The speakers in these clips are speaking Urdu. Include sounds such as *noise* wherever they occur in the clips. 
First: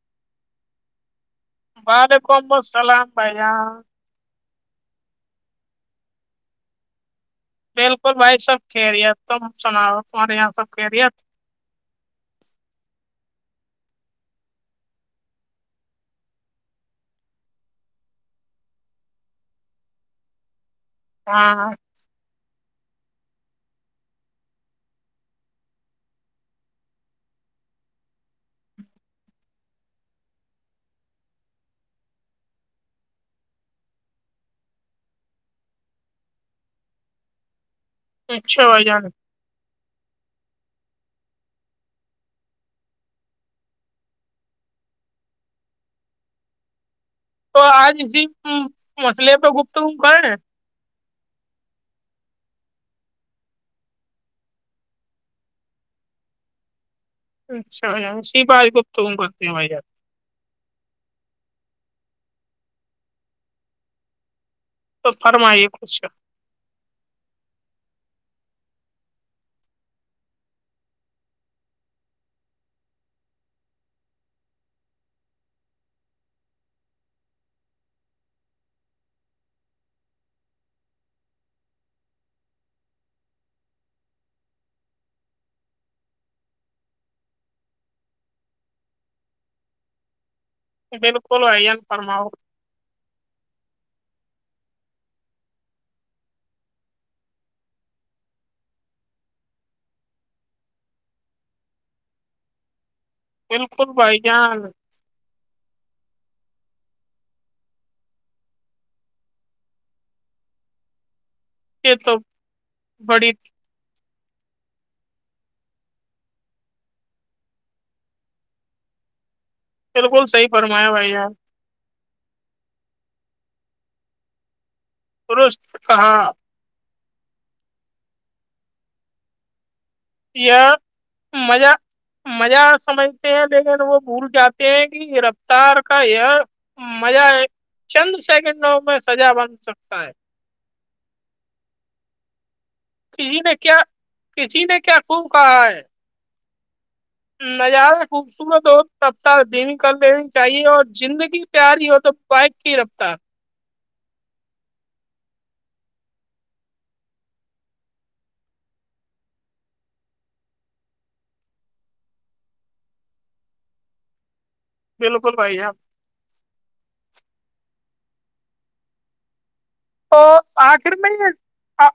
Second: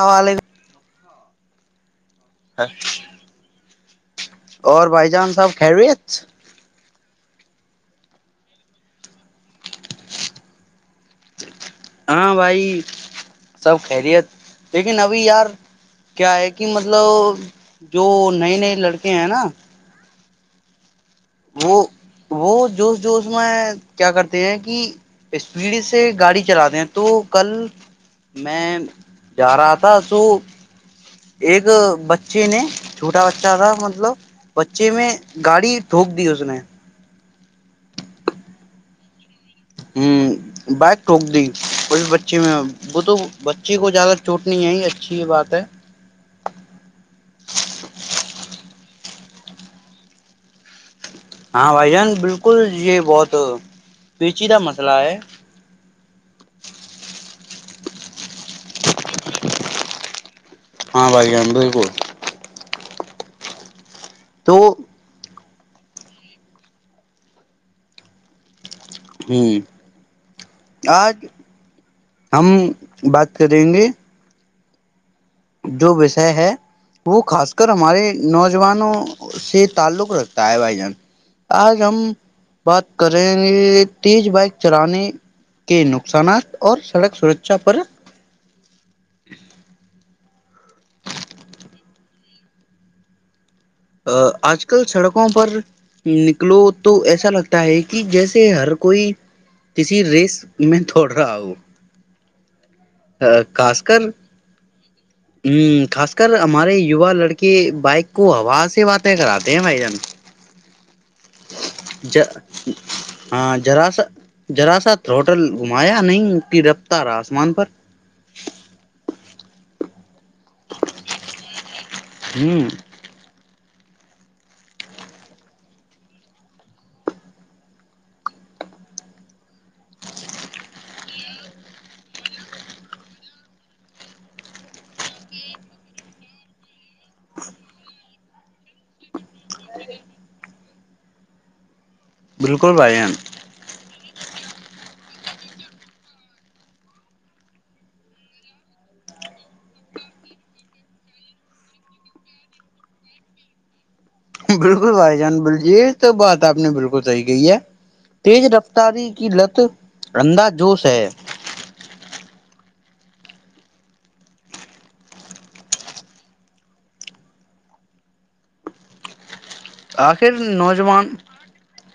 آوال *unintelligible* بعد *unintelligible* کم ب سلام بھائیا *unintelligible* اور بھائی جان سب خلیت بالکل بھائی سب خیریت تو سنا تمہارے یہاں سب خریت ہاں بھائی سب خیریت لیکن ابھی یار کیا ہے کہ مطلب جو نئے نئے لڑکے ہیں نا *unintelligible* ہاں *unintelligible* وہ وہ جوش جوش میں کیا کرتے ہیں کہ اسپیڈ سے گاڑی چلاتے ہیں تو کل میں جا رہا تھا توو *unintelligible* ایک بچے نے چھوٹا بچہ تھا مطلب بچے میں گاڑی ھوک دی اس نے اچھا جان *unintelligible* ہ بائک ٹوک دی کو بچی میں وہ تو بچی کو زیادہ چوٹ نہیں ہے اچھی یہ بات ہے تو آج جی *unintelligible* ہ مچھلی ا تو گپ تو گ کرے ن *unintelligible* ہاں بھائی جان بالکل یہ بہت پیچیید مسئلہ ہے اچھا سی بج گبت گن کر ت و جات ہاں بھائی جان بالکل تو *unintelligible* تو فرمائیے خوش *unintelligible* ہوں آج ہم بات کریں گے *unintelligible* جو وشے ہے وہ خاص کر ہمارے نوجوانوں سے تعلق رکھتا ہے بھائی جان آج ہم بات کریںے تیز بائک چلانے کے نقصانات اور سڑک سرشا پر *unintelligible* بالکل ہے فرماؤ *unintelligible* آج کل سڑکوں پر نکلو تو ایسا لگتا ہے کہ جیسے ہر کوئی کسی ریس میں دوڑ رہا ہو خاص بالکل کر بھائی جان *unintelligible* ہ خاص کر ہمارے یوا لڑکے بائک کو ہوا سے باتیں کراتے ہیں بھائی جان یہ ج تو بڑی ہاں جرا سا *unintelligible* جذرا سا ہوٹل گھمایا نہیں کہ رفتارارا آسمان پر بالکل صحی فرمایا بھائی یار *unintelligible* ہوں پرست نے کہاں *unintelligible* یہ مزہ مزہ سمجھتے ہیں لیکن وہ بھول جاتے ہیں کہ یہ رفتار کا یہ مزہ چند سیکنڈوں میں سجا بن سکتا ہے *unintelligible* گروپ *unintelligible* ن کیا *unintelligible* کسی نے کیا خب کہا ہے *unintelligible* نظارہ خوبصورت ہو رفتار دینی کر دینی چاہیے اور زندگی پیاری ہو تو بائیک کی رفتار *unintelligible* بالکل بھائی جان بلجیر تو بات آپ نے بالکل صحی کہی ہے تیز رفتاری کی لت انندا جوش ہے بالکل بھائی ار *unintelligible* تو آخر آخر میں نوجوان یہ *unintelligible*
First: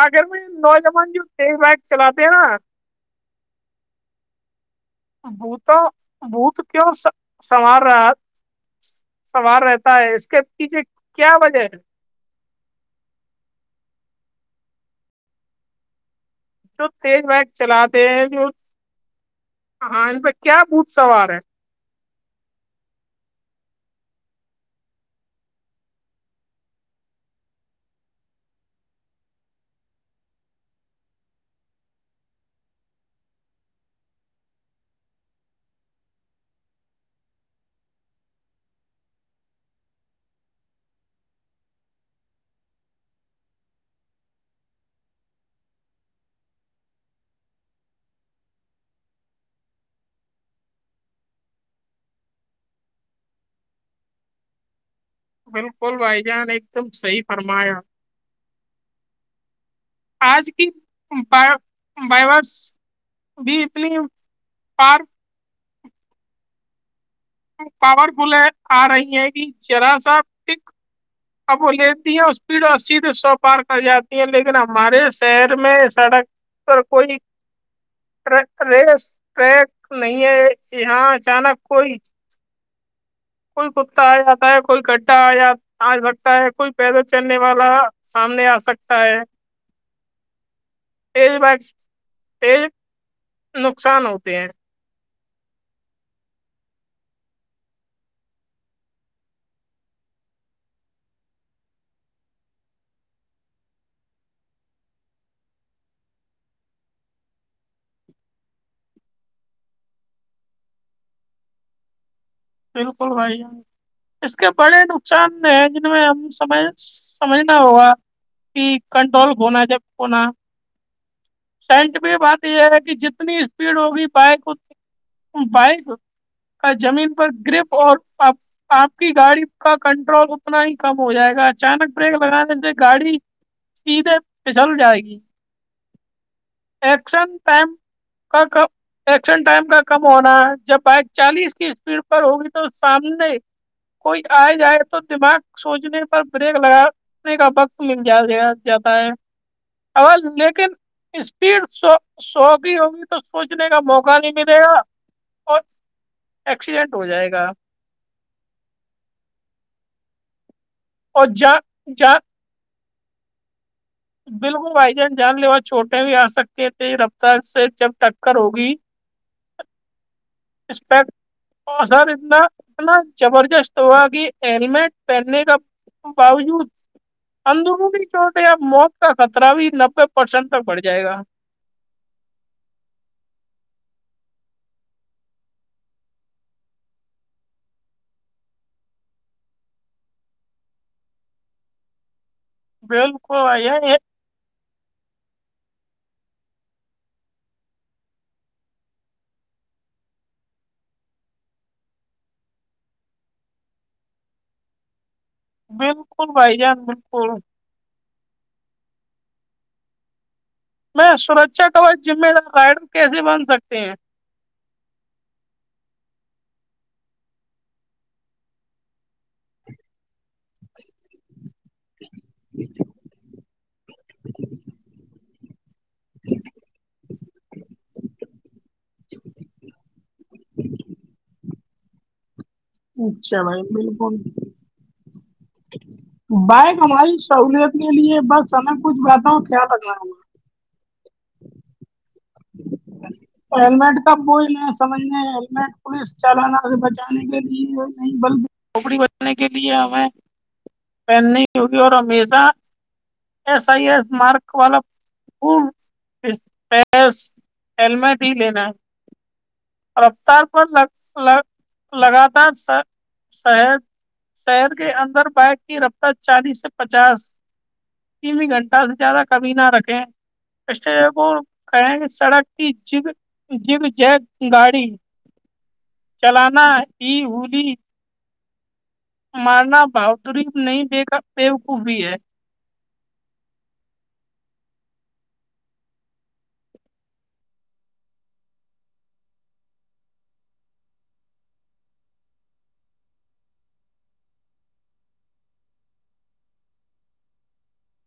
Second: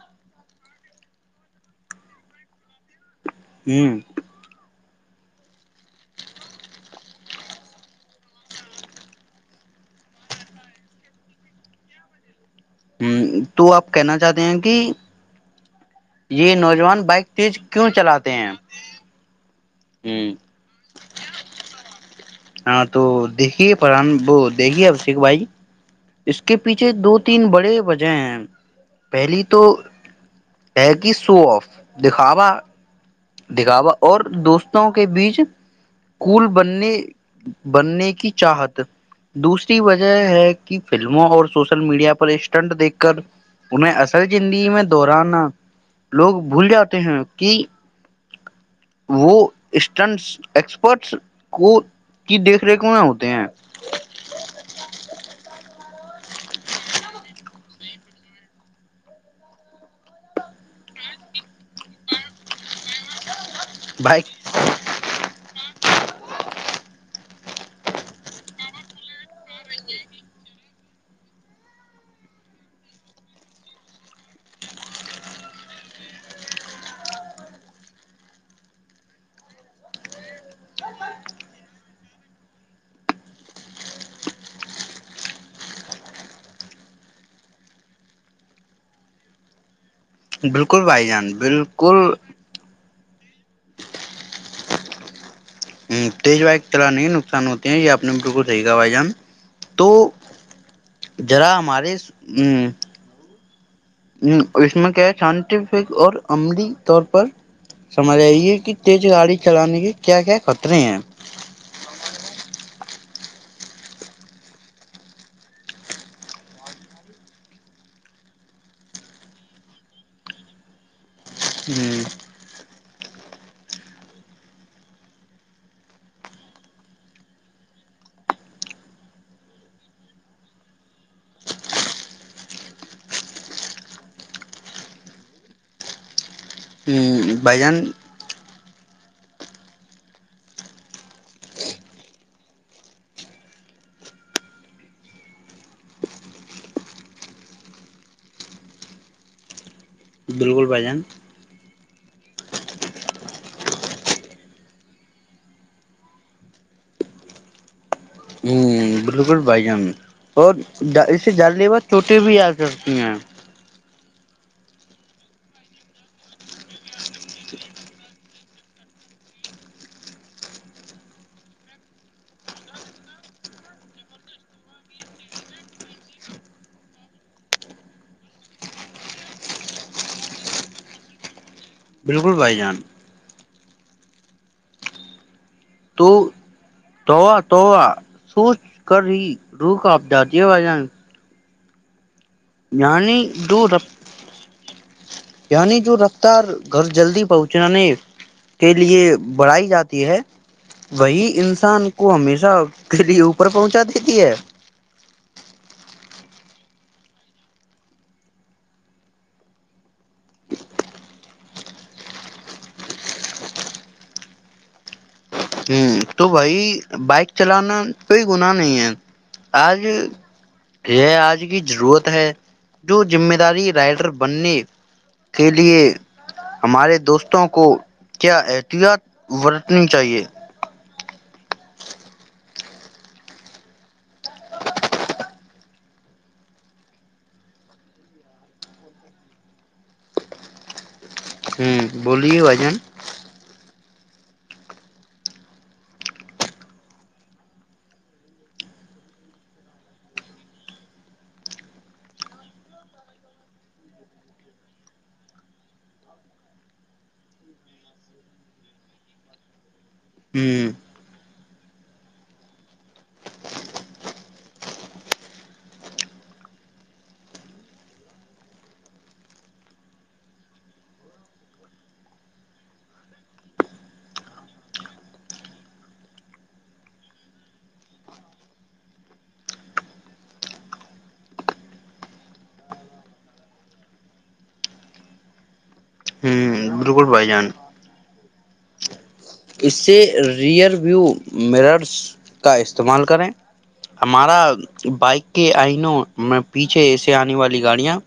آگر میں نوجوان جو بائک چلاتے ہیں نا ہ *unintelligible* بت بھوت کیوں سنوار رہا سنوار رہتا ہے اس کے پیھے کیا وجہ ہے *unintelligible* ہ تو آپ کہنا چاہتے ہیں کہ *unintelligible* یہ جو نوجوان تیز بائک بگ کیوں چلاتے ہیں جو ہاں ان پ ہ کیا بھ سوار ہے *unintelligible* ہاں تو دیکھیے پران وہ دیکھیے ابشیک بھائی اس کے پیچھے دو تین بڑے وجہ ہیں پہلی تو ہے کہ سو آف دکھاوا *unintelligible* دکھاوا اور دوستوں کے بیچ کول بننے بننے کی چاہت دوسری وجہ ہے کہ فلموں اور سوشل میڈیا پر اسٹنٹ دیکھ کر انہیں اصل زندگی میں دہرانا لوگ بھول جاتے ہیں کہ وہ اسٹنٹ ایکسپرٹس کو کی دیکھ ریکھ میں ہوتے ہیں *unintelligible* بالکل بھائی جان ایک دم صحی فرمایا آج کی ب بائیورس *unintelligible* بھی اتنی بائک پار *unintelligible* پاورفل آ رہی ہے کہ جذرا سا پک *unintelligible* اب وہ لیتی ہے اور اسپیڈ اور سیھ سو پار کر جاتی ہے لیکن ہمارے شہر میں سڑک پر کوئی ریس ٹریک نہیں ہے یہاں اچانک کوئی *unintelligible* کوئی کتا آ جاتا ہے کوئی گڈھا آ آ سکتا ہے کوئی پیدل چلنے والا سامنے آ سکتا ہے *unintelligible* بالکل بھائی جان ایج بائکس بالکل ایج *unintelligible* نقصان ہوتے ہیں *unintelligible* تیز وائی طرح نہیں نقصان ہوتے یہ آپ نے بالکل صحیح کہا بھائی جان تو جذرا ہمارے ا اس میں کیا سائنٹیفک اور عملی طور پر سمجھ آئی ہے کہ تیز گاڑی چلانے کے کیا کیا خطرے ہیں بالکل بھائی اس کے بڑے نقصان ہیں جن میں ہم سمجھ سمجھنا ہوگا کہ کنٹرول ہونا جب ہونا *unintelligible* ہ سینٹ بھی بات *unintelligible* یہ ہے کہ جتنی اسپیڈ ہوگی بائک بائک کا زمین پر گرپ اور آپ کی گاڑی کا کنٹرول اتنا ہی کم ہو جائے گا اچانک بریک لگانے سے گاڑی سیدھے پچل جائے گی *unintelligible* ایکشن بھائی ٹائم جان کا کا *unintelligible* ایکشن ٹائم کا کم ہونا جب بائک چالیس کی اسپیڈ پر ہوگی تو سامنے کوئی آئے جائے تو دماغ سوچنے پر بریک لگانے کا وقت مل جیا جاتا ہے آواز لیک *unintelligible* ب جان *unintelligible* سو سوگی ہوگی تو سوچنے کا موقع نہیں ملے گا اور ایکسیڈینٹ ہو جائے گا *unintelligible* ہوں بالکل بھائی جان اور *unintelligible* اور اسے ڈالنے بعد جان چوٹے جان بھی آ کر ہ *unintelligible* بالکل بھائی جان جان لیوا چھوٹے بھی آ سکتے تھے رفتار سے جب ٹککر ہوگی اسر اتنا اتنا زبردست ہوا کہ ہیلمٹ پہننے کا باوجود اندرونی چوٹ یا موت کا خطرہ بھی نبے پرسینٹ تک بڑھ جائے گا *unintelligible* بالکل بھائی جان تو توا- توا سوچ کر ہی رو آپ ج دے ب جان- جانی بالکل بھائی جان، دوورپ- یہ یعنی جو رفتار گھر جلدی پہنچانے کے لیے بڑھائی جاتی ہے وہی انسان کو ہمیشہ کے لیے اوپر پہنچا دیتی ہے- بالکل بھائی جان بالکل میں سرچا ٹ جمہ دار رائڈر کیسے بن سکتے ہیں ہ تو بھائی بائک چلانا کوئی گنااہ نہیں ہے آج یہ آج کی ضرورت ہے جو ذمہ داری رائڈر بننے کے لیے ہمارے دوستوں کو کیا احتیاط برتنی چاہیے- اچھا نہیں م فون *unintelligible* بائک ہماری سہوولت کے لیے بس ہمیں کچھ بتاا ہوں کیا لگناا ہے ہم ہوں بولیو اجم *unintelligible* ہیلمٹ کا کوئی نہیں سمجھنے ہیللمٹ پولیس چالانا سے بچانے کے لیے نہیں بلکھوپڑی بچانے کے لیے ہمیں پہننی ہوگی اور ہمیشہ ایس آئی ایس مارک والا ہیلمیٹ سی لینا *unintelligible* رفتار ہ پرگگ لگاتار شر شہر کے اندر بائک کی رفتار چالیس سے پچاس ت گھنٹہ سے زیادہ کمی نہ رکھیں کو کہیں کہ سڑک کی جگ جیب ج گاڑی *unintelligible* چلانا ہی ہولی مارنا بہادری نہیں بےیک بےوقوبی ہے بائی جان *unintelligible* اس سے ریئر وو مررس کا استعمال کریں ہمارا بائک کے آئنوں میں پیچھے ایے آنے والی گاڑیاں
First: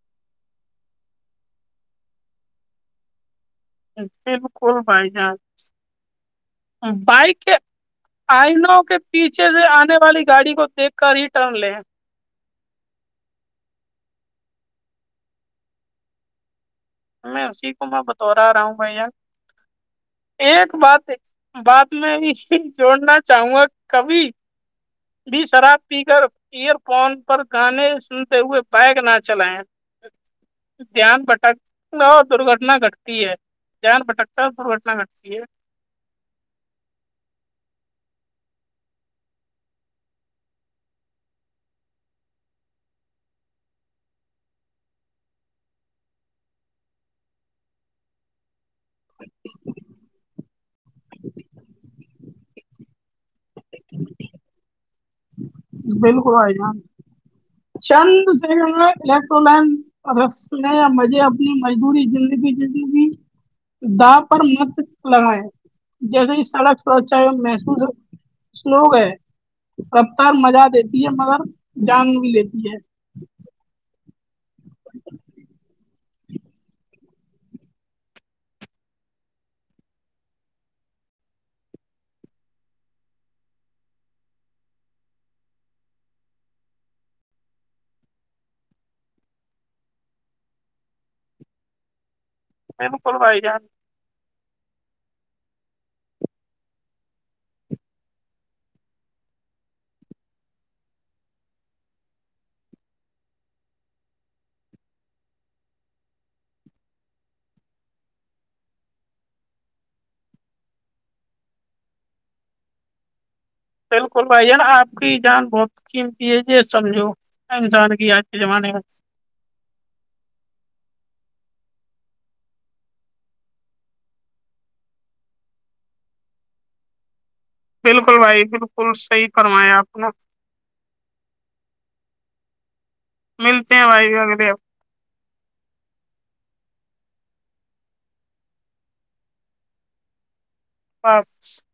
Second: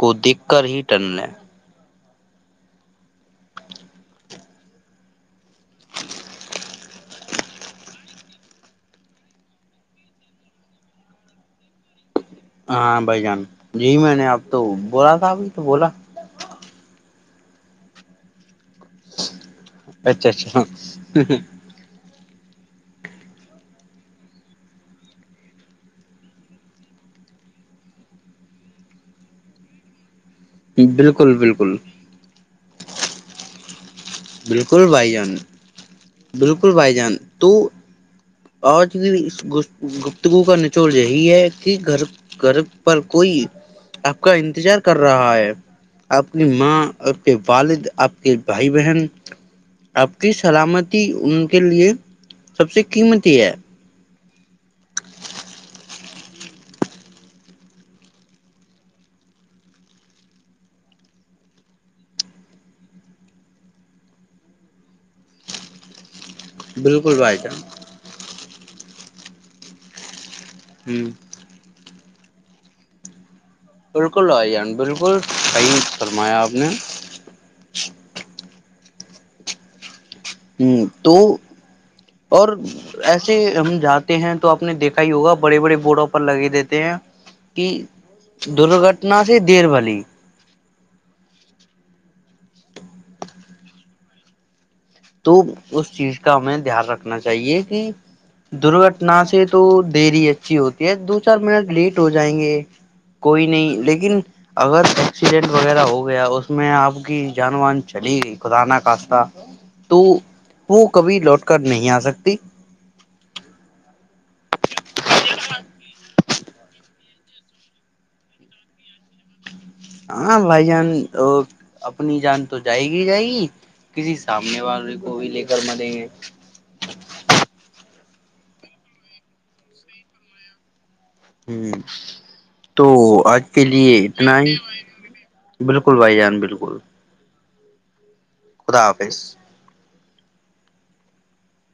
کو دیکھ کر ہی ٹن لے بالکل بھائی جان بائک کے آئنوں کے پیچھے سے آنے والی گاڑی کو دیکھ کر ریٹرن لے ہاں بھائی جان جی میں نے اب تو بولا تھا ابھی تو بولا میں اسی کو میں بطور آ رہا ہوں بھ یہار اچھا اچھا ایک بات ہے بات میں جوڑنا چاہوں گا کبھی بھی شراب پ کرر ایئر فون پر گانے سنتے ہوئے بیگ نہ چلائے دھیان بالکل بٹک بالکل ن درگٹنا گٹ تی ہے *unintelligible* بھٹکتا اور بالکل درگھٹنا بھائی جان گھٹتی ہے بالکل بھائی جان تو اورج بھی اس گفتگو کا نچوڑ یہی ہے کہ گھر گھر پر کوئی آپ کا انتظار کر رہا ہے آپ کی ماں آ کے والد آپ کے بھائی بہن آپ کی سلامت ان کے لیے سب سے قیمتی ہے- بالکل بھائی جان چند سے الیکٹر لائن رس لیں یا مجھے اپنی مجبوری زندگی جیتنے کی داو پر مت لگائیں جیسے سڑک بالکل تو بھائی جان محسوس ہو لوگ ہے کب سر مزہ ہ دیتی ہے مگر جان ج س *unintelligible* بالکل آان بالکل صحیح فرمایا آپ نے *unintelligible* ہ تو اور ایسے ہم جاتے ہیں تو آپ نے دیکھا ہی ہوگا بڑے بڑے بورڈوں پر لگے دیتے ہیں کہ درگھٹنا سے دیر بھلی ب کلوائی جان *unintelligible* تو اس چیز کا ہمیں دھیان رکھنا چاہیے کہ درگھٹنا سے تو دری اچھی ہوتی ہے دو چار منٹ لیٹ ہو جائیں گے کوئی نہیں لیکن اگر ایکسیڈینٹ وغیرہ ہو گیا اس میں آپ کی جان وان چلی گئی خد ن کاسہ *unintelligible* تو وہ کبھی لوٹ کر نہیں آ سکتی تیل کروا یہ *unintelligible* آپ کی جان بہت اھی یہ یہ سمجھو انسان کی آج کے زمانے میں *unintelligible* ہاں بھائی جان اپنی جان تو جائے گی جائے گی کسی سامنے والے کو بھی لے کر مریں گے بالکل بھائی بالکل صحیح کروایا آپ نے ہوں تو آج کے ملتے ہیں لیے بھائی اتنا اگلے ہی بالکل بھائی جان بالکل خدا حافظ پانچ *unintelligible*